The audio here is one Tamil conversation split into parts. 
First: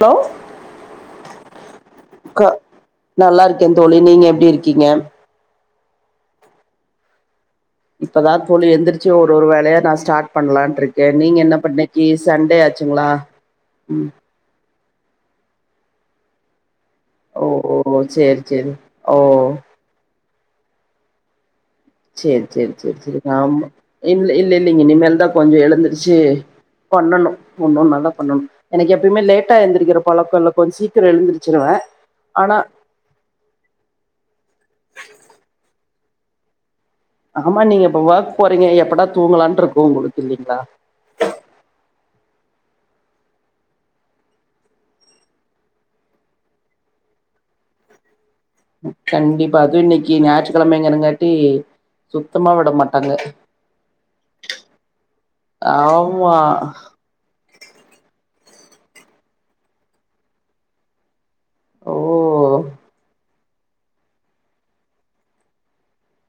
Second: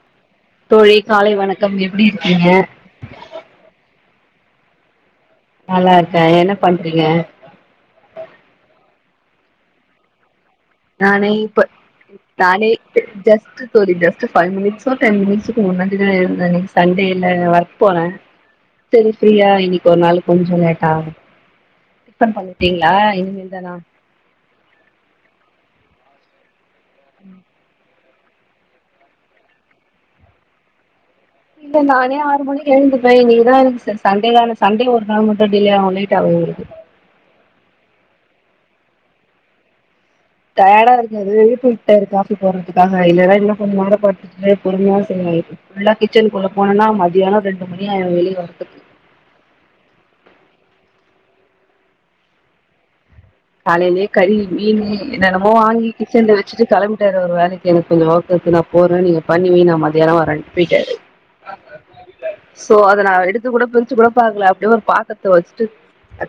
ஹலோ தோழி காலை வணக்கம் எப்டி க இருக்கீங்க நல்லாருக்கே தோழி நீங்க எப் டிருக்கீங்க நல்லாருக்கே என்ன பண்றீங்க இப்பதா தோழி எந்திரிச்சு ஒரு ஒரு வேலையா நா ஸ்டாட் பண்ணலான்ட்ருக்கே நானே நீங்க என்ன இப்ப பண் இன்னிக்கி சண்டே நானே ஆச்சுங்களா ம் டூ டென் மினிட்ஸுக்கு முன்னாடி தா எழுந்தேனே சண்டேல ஓ ஒர்க் ஓ போனே சேரி சேரி செரி ஓ ஃப்ரீயா இன்னைக்கு ஒரு நாளு கொஞ்சோ லேட்டாகூ செரி செரி செரி செரி ஆமா இல் இல்லல்லேங்க இனிமேல்தா கொஞ்சோ எழுந்து சே பண்ணணு ஒன்னு நல்லா பண்ணணு எனக்கு எப்பயுமே லேட்டா எந்திரிக்கிற பழக்கோ இல்ல கொஞ் சீ இல்ல நானே ஆறு மணிக்கு எழுந்துப்பே இன்னைக்கு தா சன் சண்டேதானே சண்டே ஒரு நாள் மட்டு டிலே ஆவுமே [unintelligible] ஆமா நீங்க இப்ப ஒர்க் போறீங்க எப்டா தூங்கலான்ட்ருக்கு உங்களு டயாடா இருக்காது [unintelligible] இருக்க து போறதுக்காக இல்லனா இன்னு கொஞ்சோ நேரொ படுத்துட்டு பொறுமையா செய்வே உள்ள கிச்சன் குள்ள போனனா மதியான ரெண்டு மணிய ஆயிரு வெளிய வ கண்டிப்பா அதுவு இன்னைக்கு ஞாய்ற்ரு கெழமேங்கங்காட்டி சுத்தமா விட மாட்டாங்க காலேலே கறி மீனு என்னனமோ வாங்கி கிச்சன்ல ஆமா வச்சுட்டு கெளம்பிட்டாரு அவரு வேலைக்கு எனக்கு கொஞ்சோ க்கு நா போறே நீங்க பண்ணி வெய் நா மதியான வரேன்டு போயிட்டாரு ஓ சோ அத நா எடு துகூட பிரிச்சு கூட பாக்ல அப்டியே ஒரு பாத்தருத்த வச்சுட்டு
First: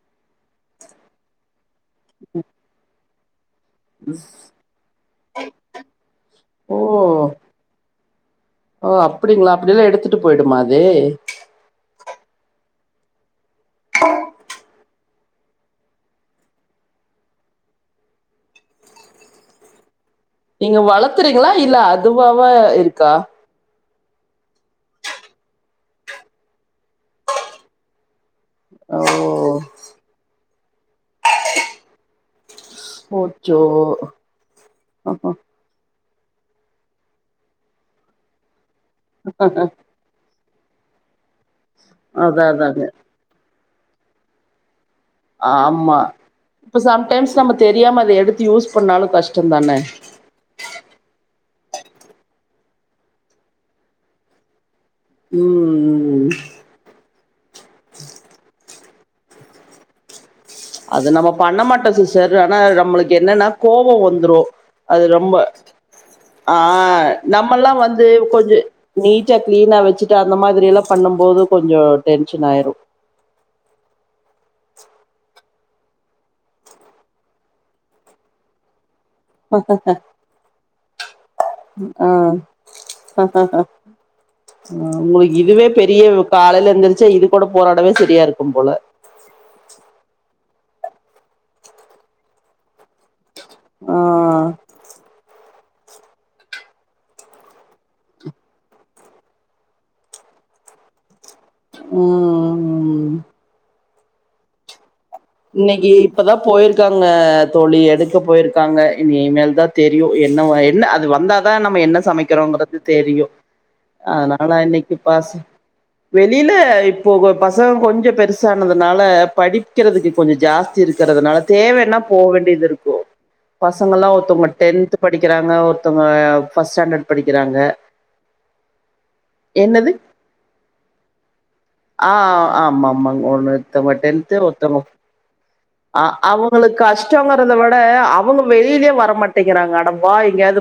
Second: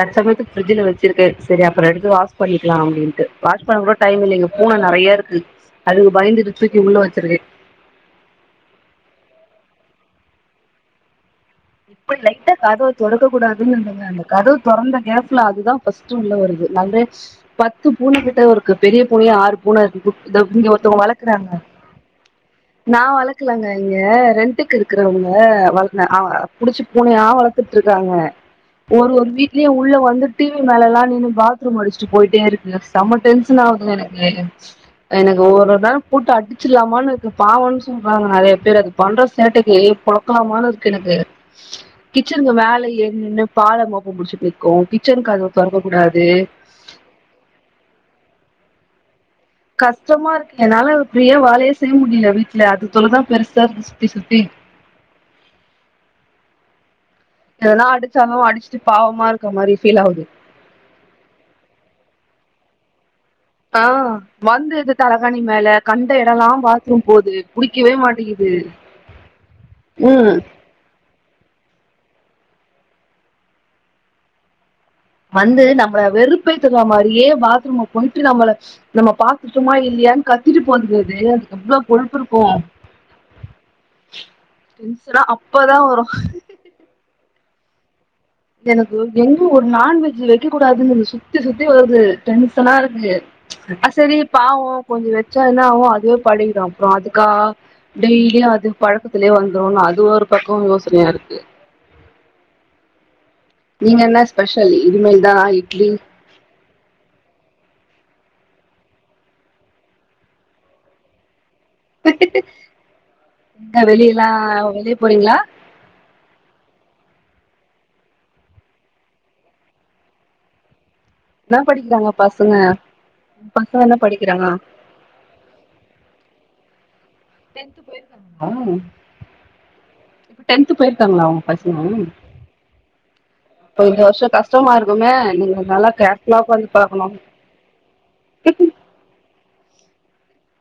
தர்சமையத்துக்கு பிர்ஜல வச்சிருக்கே செரி [unintelligible] து வாஷ் பண்ணிக்லா அப்டின் [unintelligible] வாஷ் பண்ண கூட டைம் இல்லேங்க பூன நெறையருக்கு அதுக்கு பயந்துட்டு தூக்கி ஓ உள்ள வச்சிருக்கே ஓ அப்டிங்ளா அப்டியெல்லா எடுத்துட்டு போயிடுமா அது இப்டி லைட்டா கதவு தொறக்க கூடா [unintelligible] அந்த கதவு தொறந்த கேப்புல அதுதா ஃபஸ்ட் உள்ள வருது [unintelligible] நெறைய பத்து பூனே கிட்டே வருது பெரிய பூனேயே ஆறு பூன இரு நீங்க வளத்துறீங்ளா இல்ல அதுவாவ இருக்கா நீங்க ரெண்ட்டுக்கு இருக்கறவங்க வளர்க [unintelligible] புடிச்சு பூனையா வளத்துட்ருக்காங்க ஒரு ஒரு ஓ வீட்லியு உள்ள வந்துட் டிவி மேலல்லா நின்னு பாத்ரூம் அடிச்சுட்டு போயிட்டேருக்கு எனக்கு செம்ம போச்சோ டென்ஷன் ஆவுது எனக்கு எனக்கு ஒரு ஒரு நேரொ போட்டு அடிச்சுலாமான்னுருக்கு பாவன்னு சொல்றாங்க நறைய பேர் அதுக்கு பண்ற சேட்டைக்கி [unintelligible] இருக்கு எனக்கு அதா கிச்சனுக் மேல் அதாங்க ஏறி நின்னு பால மொப்ப புடிச்சுட் நிக்கு கிச்சன் கதவு தொறக்க ஆமா கூடாது இப்ப சம்டைம்ஸ் நம்ம தெரியாம அத எடுத்து யூஸ் பண்ணாலு கஷ் கஷ்டமாருக்கு என்னால ஃப்ரீயா வேலயே செய்ய முடில வீட் இல்ல அது தொல்ல தா பெருசாருக்கு சுத்தி சுத்தி ம் ம் ம் இத்தல அடிச்சாலு அடிச்ச பாவமா இருக்கமாரி ஃபில் ஆகுது அது நம்ம பண்ண மாட்டோ சிஸ்டர் ஆனா நம்மளுக்கு என்னன்னா ஆ கோபம் வந்துரு வந்துது அது ரொம்ப தலகாணி மேல கண்ட எடல்லா பாத்ரூம் ஆஹ போது நம்மெல்லா புடிக்கவே வந்து மாட்டேங்குது கொஞ்சோ நீட்ட கிளீனா வெச்சுட்டு ம் அந்த மாதிர எல்லா பண்ணும் போது கொஞ்சோ டென் டென்ஷன் ஆயிரு வந்து நம்மள வெறுப்போத்துர மாதிரியே பாத்ரூம் போயிட்டு நம்மள நம்ம பாத்துட்டுமா இல்லியான்னு கத்திட்டு போற்து ச [unintelligible] ஹ டென்ஷனா நம்புலுக் இதுவே அப்பதா பெரிய வரு காலையில எந்திரிச்சா இருக் போடு போராடவே சரியா இருக்கும் போல எனக்கு எங்கு ஒரு நான்வெஜ் கக்க கூடாதுன்னு சுத்தி சுத்தி வருது டென்சனா இருக்கு அ ஆ செரி பாவோ கொஞ்சோ வெச்சா என்னா அஒ அதுவே பழக்கிட அப்புறம் அதுக்கா டெய்லியு அது பழக்கத்திலயேந்துருனு அது ஒரு பக்கம் யோசனையா இருக்கு உஹம் உம் நீங்க என்ன ஸ்பெஷலி இன்னிக்கி இப்பதா போயிருக் இருக்காங்க தோழி எடுக்க போயிருக்காங்க இனி மேல் தா தெரியு என்ன என்ன அது வந்தா இப்ப நம்ம என்ன சமைக்கிறோங்கிறது தெரியு எங்க வெளியல்லா அதனால வெளிய இன்னிக்கு போறீங்களா பாஸ் வெளியில இப்ப பசங்க கொஞ்சோ பெருசானதுனால படிக்கிறதுக்கு கொஞ்சோ ஜாஸ்தி இருக் இருக்கறதுனால என்ன தேவன்னா படிக்கிறாங்க போ பசங்க வேண்டிது இருக்கு பசங்க என்ன பசங்கல்லா ஒருத்தவங்க படிக்கிறாங்க டென்த் படிக்கிறாங்க ஒருத்தவங்க ஃபஸ்ட் ஸ்டாண்டட் என்னது டென்த்து போய்ருக்காங்களா உங்க பசங்க ஆ ஆமா ஆமாங்க அப்ப இந்த வருஷ கஷ்டமா இருக்குமே நீங்க நல்லா அஹ் கேர்ஃபுல்லா உக்காந்து அவங்களுக்கு பாக்கணும் கஷ்டங் வறத விட அவங்க வெளிலயே வர மாட் ட்டேகறாங்க அட வா எங்கயாது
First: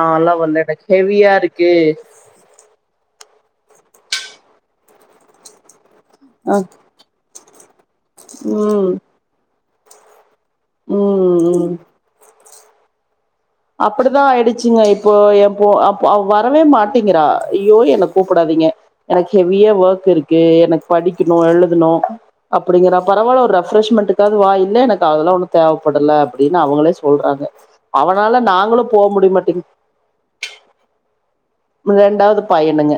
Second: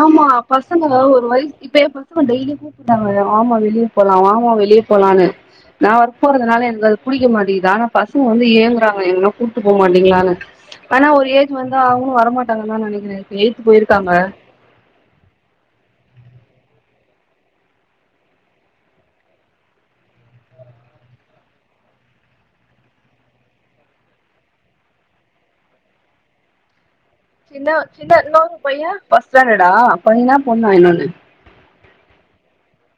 ஆமா பசங்க ஒ ஒரு வயசுக்கு இருக்கு இப்ப என் பசங்க டெய்லியு கூப்பிட்டாங்க ஆமா வெளிய போலா வா மா வெளிய போலான்னு நா ஒர்க் அ, போறதுனால எனக்கு அது புடிக்க மாட்டேகுது ஆனா பசங்க வந்து ம் ஏங்குறாங்க எங்கனா போ மாட்டீங்களானு ஆனா ஒரு ம் ஏஜ் வந்தா அவங்களு வரமாட் டங்கனுதா நெனக்கிறே அப்டித்தா ஆயிடுச்சுங்க இப் இப்போ என் பொ வரவே மாட்டேங்கிரா ஐயோ என்ன கூப்படாதீங்க எனக்கு ஹெவியா வோர்க் இருக்கு எனக்கு படிக்கணு எழுதணு அப்டிங்கறா பரவால்ல ஒரு ரெஃப்ரெஷ்மெண்ட்டக்காவது வா இல்ல எனக்கு அதெல்லா ஒன்னு தேவப்படல அப்டின்னு அவங்களே சொ சொல்றாங்க சின்ன சின்ன அவன் இன்னொரு பையே ஃபர்ஸ்ட் ஸ்டாண்டர்டா பையனா பொண்ணா இன்னொன்னு ரெண்டாவது பையனுங்க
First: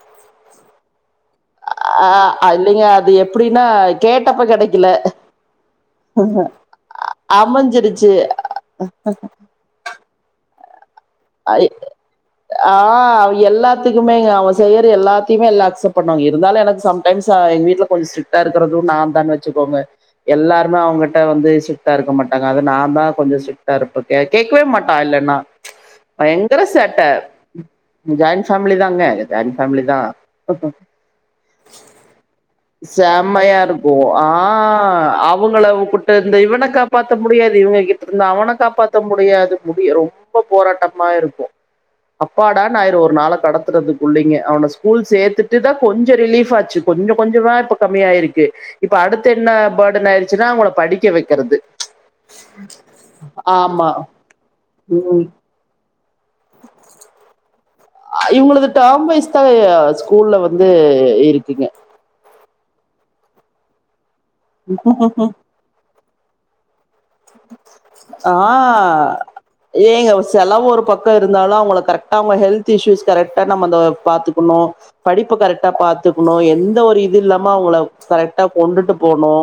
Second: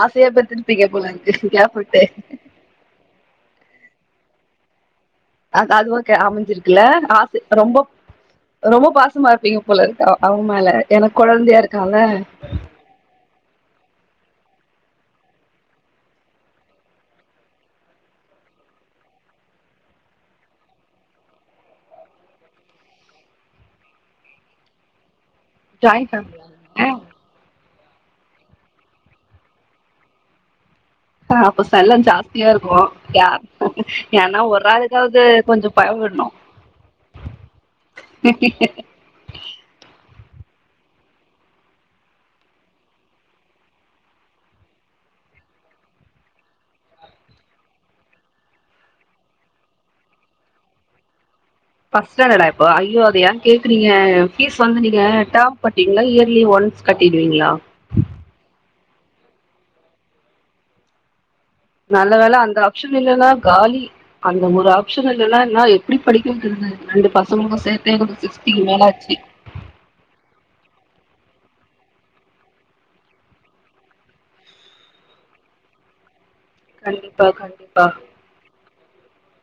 ஆசையா பெ த்துரிப்பீங்க போல இருக்கு கேப் விட்டு அஹ் அது இல்லிங்க அது எப்டின்னா கேட்டப்ப கெடைக் இல்ல அ அது ஓகே அமஞ்சிருக்குல ஆச ரொம்ப அமைஞ்சிருச்சு ரொம்ப பாசமா இருப்பீங்க போலருக்கு அவுங்க மேல எனக்கு அ கொழந்தையா இருக்கால ஆஹ் எல்லாத்துக்கு குமே அவன் செய்யற எல்லாத்தையுமே எல்லா அக்செப்ட் பண்ணுவாங்க இருந்தாலு எனக்கு சம்டைம்ஸ் எங்க வீட்ல கொஞ்சோ ஸ்டரிக்டா இருக்கிறது நா தா வெச்சுக்கோங்க எல்லாருமே அவ கிட்ட வந்து ஸ்ரிக்டா இருக்க மாட்டாங்க அது நா தா கொஞ்சோ ஸ்டரிக்டா இருப்ப கே கேக்கவே மாட்டா இல்லன்னா ஜாயின் ஃபேமிலில பயங்கர சேட்ட ஜாயிண்ட் ஃபேமிலி தாங்க ஜாயிண்ட் ஃபேமிலி தா அப்ப செல்ல ஜாஸ்தியா இருக்கு யார் செம்மையாருக்கு ஏன்னா ஒரு ஆஹ் ஆளுக்காவது கொஞ்சோ பயவிடணு அவங்களக்குப்புட்டுருந்து இவன காப்பாத்த முடியாது இவ் இவுங்க அவன காப்பாத்த முடியாது முடியு ரொம்ப போராட்டம் மாருக்கு அப்பாடானாயிரு ஒரு நாள கடத்துறதுகுள்ளிங்க அவன ஸ்கூல் சேத்துட்டு தா கொஞ்சோ ரிலீஃபாச்சு கொஞ்சோ கொஞ்சமா இப்ப கம்மியாயிருக்கு இப்ப அடுத்த என்ன பர்டன் ஆய்டுச்சுன்னா அவுங்கள படிக்க வெக்கறது பஸ்ட் ஸ்டாண்டர்டா இப்போ அயோ அத ஏன் ஆமா. கேக்குறீங் பீஸ் வந்து நீங்க ம். டேர்ம் கட்டி இல்ல இயர்லி ஒன்ஸ் கட்டிடுவீங்களா அ இவுங்கலுது டேர்ம் வைஸ் தா அ ஸ்கூல்ல வந்து இருக் நல்ல வேள அந்த ச்சன் இல்லேனா காலி அந்த ஒரு ஆப்ஷன் இல்லேனா இன்னார எப்புடி படிக்க வைக்கறது ஆஹ் ஆச்சு ஏங்க செலவு ஒரு பக் கூட இருந்தாலு அவுங்கள கரெக்ட அவுங்க ஹெல்த் இஸ்யூஸ் கரெக்ட நம்ம அந்த பாத்துக்குணு படிப்பு கரெக்ட பாத்துக் குனு எந்த ஒரு இது கண்டிப்பா இல்லாம அவங்கள கண்டிப்பா கரெக்டா கொண்டுட்டு போனு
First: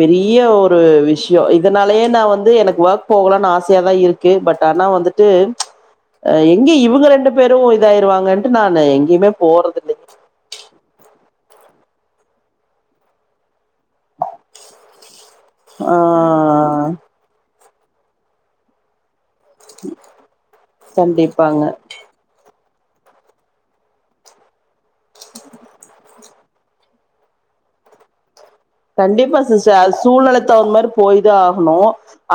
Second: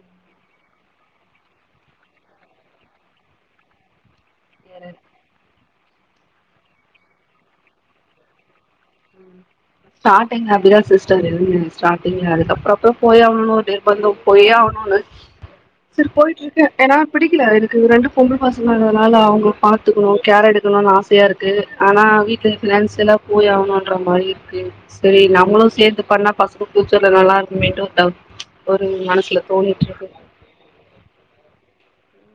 பெரிய ஒரு விஷயோ இதனா லயே நா வந்து எனக்கு ஒர்க் போகலானு ஆசையா தா இருக் கு பட் ஆனா வந்துட்டு எங்க இவுங்க ரெண்டு பேரு இதாயிருவாங்கன்டு ஸ்டாட்டிங்ல அப்டிதா சிஸ்டர் இருக் ம் ஸ்டாட்டிங் ல அதுக்கப்பறோ அப்பறோ போய் [unintelligible] வந்தோம் போய்யே ஆகணும்னு ஆ செரி போயிட்டு இருக்கே ஏன்னா பிடிக்கல இது ரெண்டு பொம்புள பசங்கன்றதுனாலே அவ் பத்துக்கணு கேர் எடுக்கணும்ணு ஆசையா இருக்கு கண்டிப்பாங்க ஆனா வீட்டுலயு ஜெண்ஸ்டல்லா போய் ஆகனு ற மாரி இருக்கு செரி நம்மளு சேத்து பண்ண பசங்க பியூச்சர்ல நல்லா இருக்குமேட்டு ஒருதவ கண்டிப்பா சிஸ்டர் அது சூழ்நிலைத்த அவர் மாரி போய்தா ஆகணு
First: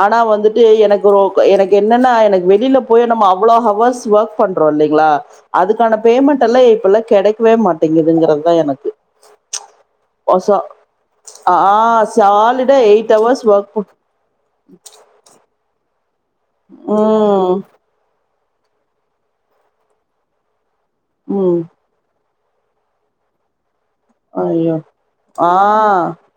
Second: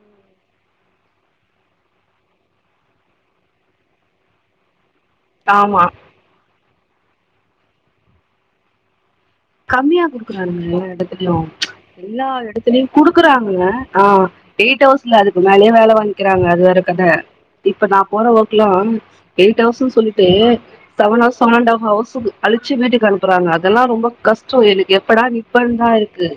ஆனா வந்துட்டு எனக்கு ரொம் எனக்கு என்னன்னா எனக்கு வெளியில போய் நம்ம அவ்வளோ ஹவர்ஸ் ஒர்க் பண்றோ இல்லங் ங்களா ஆமா அதுக்கான பேமெண்ட் எல்லா இப்பெல்லா கெடைக்கவே மாட்டேங்குதுங்கறதுதா எனக்கு கம்மியா ஒசோ குடுக்குறாருங்க எல்லா எடத் திலயு ஆ எல்லா சாலிடா இடத்துலயு எயிட் ஹவர்ஸ் குடுக்குறாங்கங்க ஒர்க் ஆஹ் எயிட் ஹவர்ஸ்லே அதுக்கு மேலே வே களவாணி கிறாங்க அதுவேர கதை ம் இப்ப நா போற ஓக் கிலா எயிட் அவர்ஸ்சுன் சொல்லிட்டு தவனை ம் சேவன்ட்டுஹவர் ஹவர்சுக்கு அழிச்சு வீட்டுக்கு அனுப்புறாங்க அதெல்லா ரொம்ப கஷ்ட ஐயோ எனக்கு எப்படா ஆ நி்ப்பதா இருக்கு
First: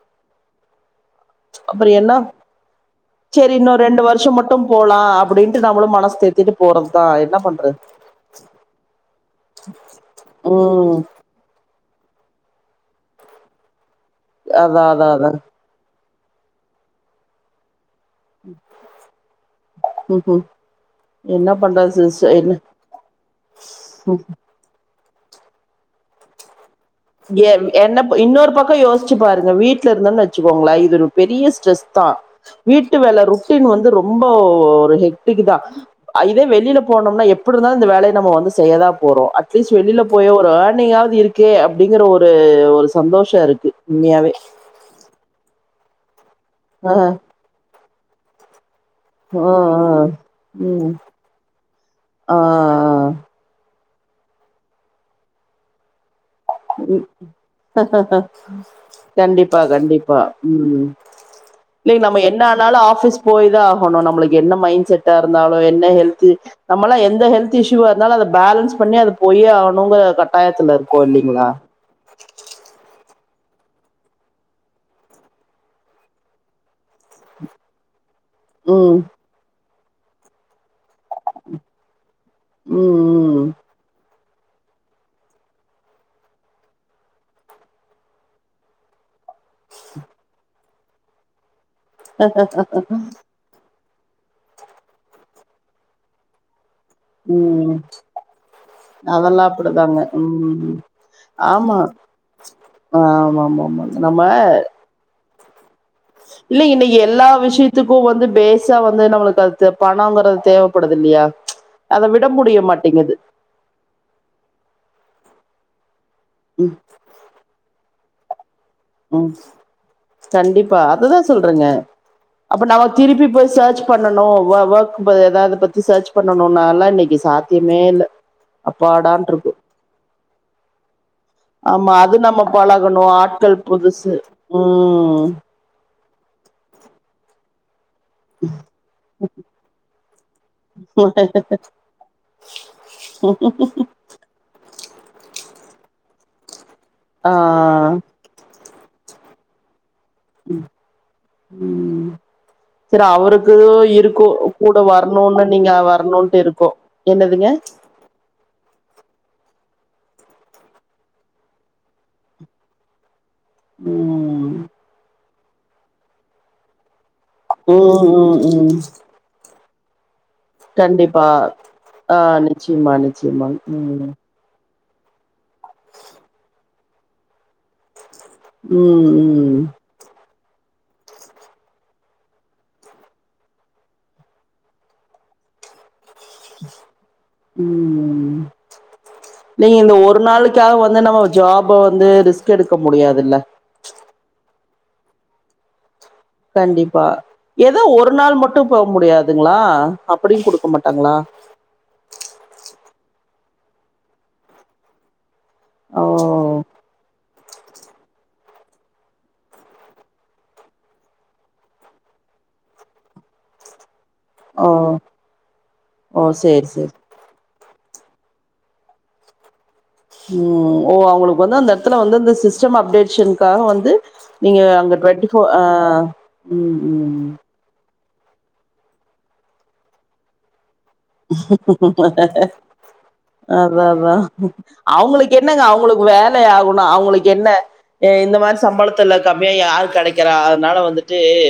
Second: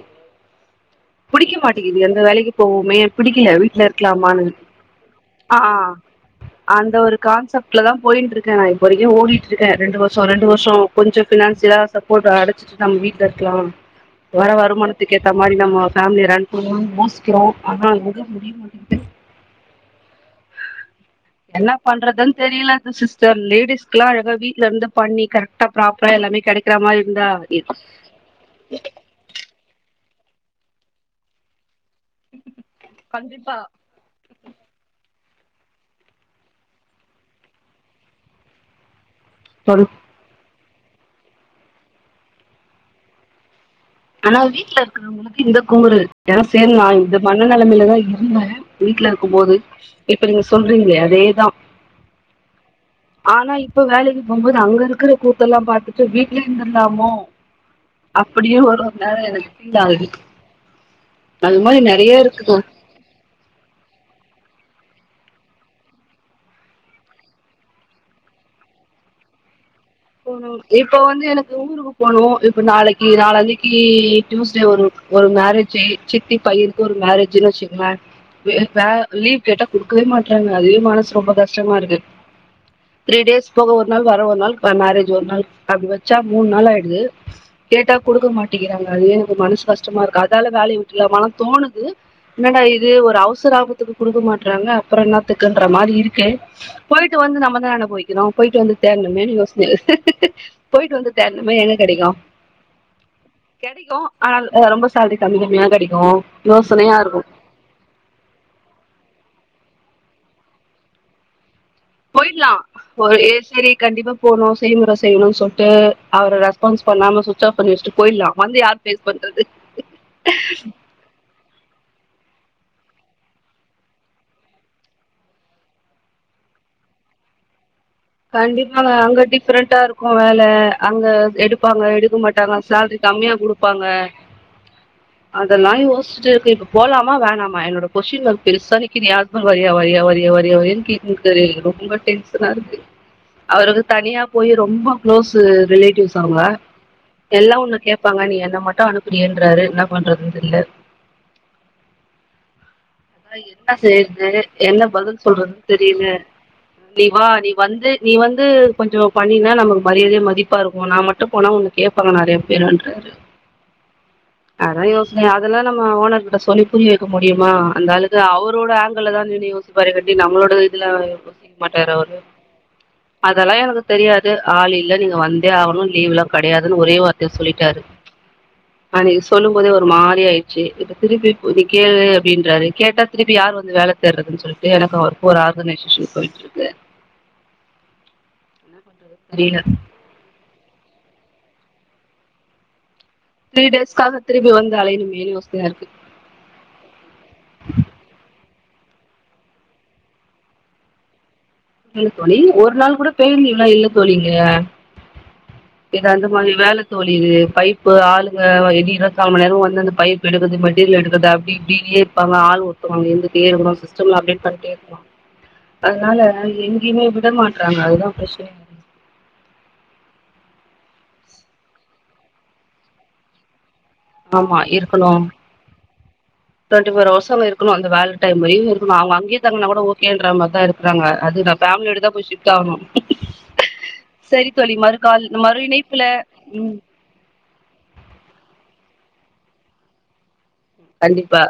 புடிக்க அப்புற மாட்டிங்குது என்ன எந்த வேலைக்கு போவோமே பிடிக்கல சரி இன்னு வீட்டுல ரெண்டு வருஷ இருக்கலாமான்னு மட்டு இருக் போலா அப்டின்ட்டு நம்மளு ஆஹ் மனசு தேத்திட்டு அந்த போறதுதா ஒரு என்ன பண்றது கான்செப்ட்லதா போய்ட்டு இருக்கே நா இப்போ வரைக்கு ஓடிட்டு இருக்கே ரெண்டு வருஷ ரெண்டு வருஷ ம் கொஞ்ச பினான்சியலா சப்போட் அடச்சு நம்ம வீட்டு்ல இருக்கலா வர அதா அதா வருமானத்துக்கு அதா ஏத்த மாரி நம்ம பேமிலிய ரன் பண்ணணு யோசிக்கிறோ [unintelligible] முடியுமாட்டேங்குது ம் ம் என்ன பண்றது பண்றதுன்னு சிஸ்டர் என்ன தெரியல சிஸ்டர் லேடிஸ்க்லா அழகா வீட்லருந்து பண்ணி கரெக்டா ப்ராப்பரா எல்லாமே கெடைக் என என்ன இன்னொரு பக்கம் யோசிச்சு பாருங்க வீட்ல இருந்தன்னுச் ச்சுக்கோங்களே இது ஒரு பெரிய ஸ்ட்ரெஸ் த்தா வீட்டு வேலை கண்டிப்பா ருட்டீன் வந்து ரொம்ப ஒரு இருக்குதா இதே வெளியில போனோம்னா எப்படி தா இந்த வேலய நம்ம வந்து செய்யதா போறோம் அட்லீஸ்ட் வரு வெளிய போயோ ஒரு ஆட் நீயாவது இருக்கே அப்டிங்கற ஒரு ஒரு சந்தோஷ இருக்கு உண்மையாவே ஆனா வீட்டுல இருக்கறவங்களுக்கு இந்த குமுறு ஏன்னா சேரி நா ஆ இந்த மன நெலமையிலதா இருந்தாரு வீட்டுல ஆ ஆ இருக்கும்போது இப்ப நீங்க ம் சொல்றீங்களே அதேதா ஆ ஆனா இப்ப வேலைக்கி போம்போது அங்க இருக்குற கூத்தெல்லா பாத்துட்டு வீட் உம் அப்டியே ஒரு ஒரு நேரோ எனக்கு கண்டிப்பா ஃபீல் ஆகுது கண்டிப்பா ம் அது மாரி இல்லங் நம்ம நெறைய என்ன இருக்குது ஆனாலு ஆஃபிஸ் போய்தா ஆகணு நம்மளுக்கு என்ன மை மயின் செட்டா இருந்தாலு என்ன ஹெல்த் நம்மலா எந்த ஹெல்த் இஸ்யூ ஆ இருந்தாலு அத பேலன்ஸ் பண்ணி அது போயே ஆவனு ங்க போனும் கட்டாயத்துல இருக்கோ இப்ப வந்து இன்னிக் எனக்கு ஊருக்கு போனும் இப்ப நாளைக்கி நாள அன்னைக்கி டியூஸ்டே ஒரு ஒரு மேரேஜ்ஜு சித்தி பையனுக்கு ஒரு மேரேஜுன்னு வச்சுங்களே வே வா ம் லீவ் கேட்டா குடுக்கவே மாட்ராங்க அது மனசு ரொம்ப கஷ்டமா இருக்கு த்ரீ ம் ம் டேஸ் போக ஒரு நாள் வேர ஒரு நாள் மேரேஜ் ஒரு நாள் அப்டி வச்சா மூணு நாள் ஆயிடுது கேட்டா குடுக்க மாட்டேங்கிறாங்க ஏனு மனசு கஷ்டமா இருக்கு அதால வேலய வுட் இல்ல மன தோணு து என்னடா இது ஒரு அவசர ஆவுது க்கு குடுக்க மாட்டறாங்க அப்றோ என்னாத்துக்குன்ற மாரி இருக்கு போயிட்டு வந்து ம் நம்மதான அனுபவிக்கணும் போயிட்டு வந்து தேரணுமே அதெல்லா யோஸ் அப்டிதாங்க ம் போயிட்டு வந்து தேடனுமே எங்க ஆமா கெடைக்கு ஆமா ஆமா ஆமா கெடைக்கு நம்ம ஆனால் ரொம்ப சால் [unintelligible] கெடைய்க் இல்ல இல்ல எல்லா விஷயத்துக்கும் வந்து பேஸா வந்து நம்மளுக்கு அது த பணங்குறது தேவப்படுது இல்லையா அத விட போய்டலா முடிய மாட்டேங்குது போயி செரி கண்டிப்பா போணு செய்முற செய்யணு தொட்டு. அவர ம் ரெஸ்பான்ஸ் பண்ணாம சுவிச் ஆப் பண்ணிவச்ட்டு. போயிலா வந்து யார் ஃபேஸ் உம் பண்றது கண்டிப்பா அததா சொல்றங்க. அப்ப நாம திருப்பி போய் ஃசேச் பண்ணனு. ஓ ஓர்க் எதாது பத்தி ஃசேச் பண்ணனுனாலா இன்னைக்கி சாத்திய கண்டிப்பா அங்க டிஃப்ரெண்டா இருக்கும் வேல அங்க எடுப்பாங்க ஆமா அது எடுக்க நம்ம மாட்டாங்க சேலரி பழகணு கம்மியா ஆட்கள் கொடுப்பாங்க புதுசு உம் ஸ்டு இருக்கு இப்ப போலாமா வேணாமா என்னோட கொட்ஷின் இருக்கு பெருசா நிக்கிதுயா ஃஹஸ்பன்ட் வரியா வரியா வரியா வரியானு கேட்னுருக்காரு ரொம்ப டென்ஷனா இருக்கு அவருக்கு தனியா போயி ரொம்ப க்ளோஸு ரிலேட்டிவ்ஸ் அவுங்க ஆ எல்லா ஒண்ண கேப்பாங்க நீ என்ன மட் டு அனுப்புறியான்றாரு என்னா உம் உம் அதான் என்ன செய்யறது என்ன பதில் வரணுன்னு சொல்றதுன்னு நீங்க தெரில வரணுன்ட்டு இருக்கு. நீ வா நீ என்னதுங்க? வந்து நீ வந்து கொஞ்சோ பண்ணினா நம மரியாதையா மதிப்பா இருக்கும் நான் மட்டும் போனா உன்ன கேப்பாங்க நெறையா பேருன்றாரு ம் அதா யோசி நீ அதல்லாம் நம்ம ஓனர்க்கிட்ட சொல்லி புரிய வைக்க முடியுமா அந்த ம் ஆளுக்கு ம் அவரோட ம் ஆங்கிள் தான் நின்னு யோசி ப்பாரு டி நம்மளோட இதுல கண்டிப்பா. யோசிக்க மாட்டாரு அவரு ஆ நிச்சயமா நிச்சயமா. அதெல்லா எனக்கு ம் தெரியாது ஆலில் இல்ல நீங்க வந்தே ஆவனு லீவெல்லா கெடையாதுன்னு ஒரே வார்த்தையில சொல்லிட்டாரு அன்னிக்கு சொல்லும் ம் போதே ஒரு மாரி ஆயி செரி இப்ப திருப்பி இப்போதிக்கு அப்டின்றாரு. கேட்டா திருப்பி யார் வந்து வேல தேட்றதுன்னு சொல்லிட்டு எனக்கு அவருக்கு ஒரு ஆர்கனைசேஷன் போயிட் உம் உம் என்ன பண்றது தெரியல நீ இந்த ஒரு நா அவளுக்காக வந்து நம்ம ஜாப் வந்து ரிஸ்க் எடுக்க முடியாதுல்ல தீரி டேஸ் காக திரும்பி வந் து அலையனுமேனு யோசனையா இருக்கு கண்டிப்பா ஏதோ ஒரு நாள் மட்டும் போக முடியாதுங்களா அப்டியும் குடுக்க மாட்டாங்களா இல்ல தோழி ஒரு நாள் கூட பேய் லீவுலாம் இல்ல தோழி இங்க ஓ இது அந்த மாரி வேல தோழி இது பைப்பு ஆளுங்க எப்டி இருபத் நாலு மணி நேரமு வந்து அந்த பைப் எடுக்குறது மெட்டீரியல் எடுக்குறது அப்டி இப்டினே இருப்பாங்க ஆள் ஒருத்தவுங்க இருந்துட்டே இருக்கணும் சிஸ் சிஸ்டம்ல அப்டேட் ஓ பண்ட்டே இருக்குணும் அதுனால ஓ சேரி சேரி எங்கயுமே விட மாட்டா டாங்க அது தான் பிரச்சனயே உம் ஓ அவுங்களுக்கு வந்து அந்த இடத்துல வந்து அந்த சிஸ்டம் அப்டேட்ஷனுக்காக வந்து ஆமா நீங்க அங்க இருக்கணு டுவெண்டி போர் ஆஹ் உம் டுவெண்ட்டி ஃபோர் உம் ஹவர்ஸ் அங்க இருக்கணு அந்த வேல டைம் வரையும் இருக்கணும் அவுங்க அங்கயே தங்குனா கூட ஓகேன்ற மாரி தான் இருக்கு அதான் அதான் சரி தோழி மறுகால் அவுங்களுக்கு மறு என்னங்க இணைப்புல அவுங்களுக்கு வேலை ம் ஆகணும் அவுங்களுக்கு என்ன அஹ் இந்த மாரி சம்பளத்துல கம்மியா யாரு கெடைக்கிறா அதுனால வந்துட்டு கண்டிப்பா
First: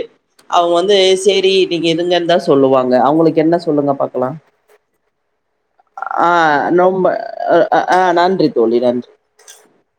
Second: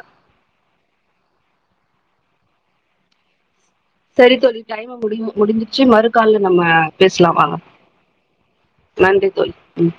அவுங்க வந்து சேரி நீங்க இருங்கன்னு தான் சொல்லுவாங்க அவங்களுக்கு என்ன சொல்லுங்க சரி பாக்கலாம் தோழி டைமு முடி முடிஞ்சுற்ச்சு மறு கால்ல நம்ம ரொம்ப பேசலாம் வாங்க ஆ நன்றி தோழி நன்றி தோழி உம்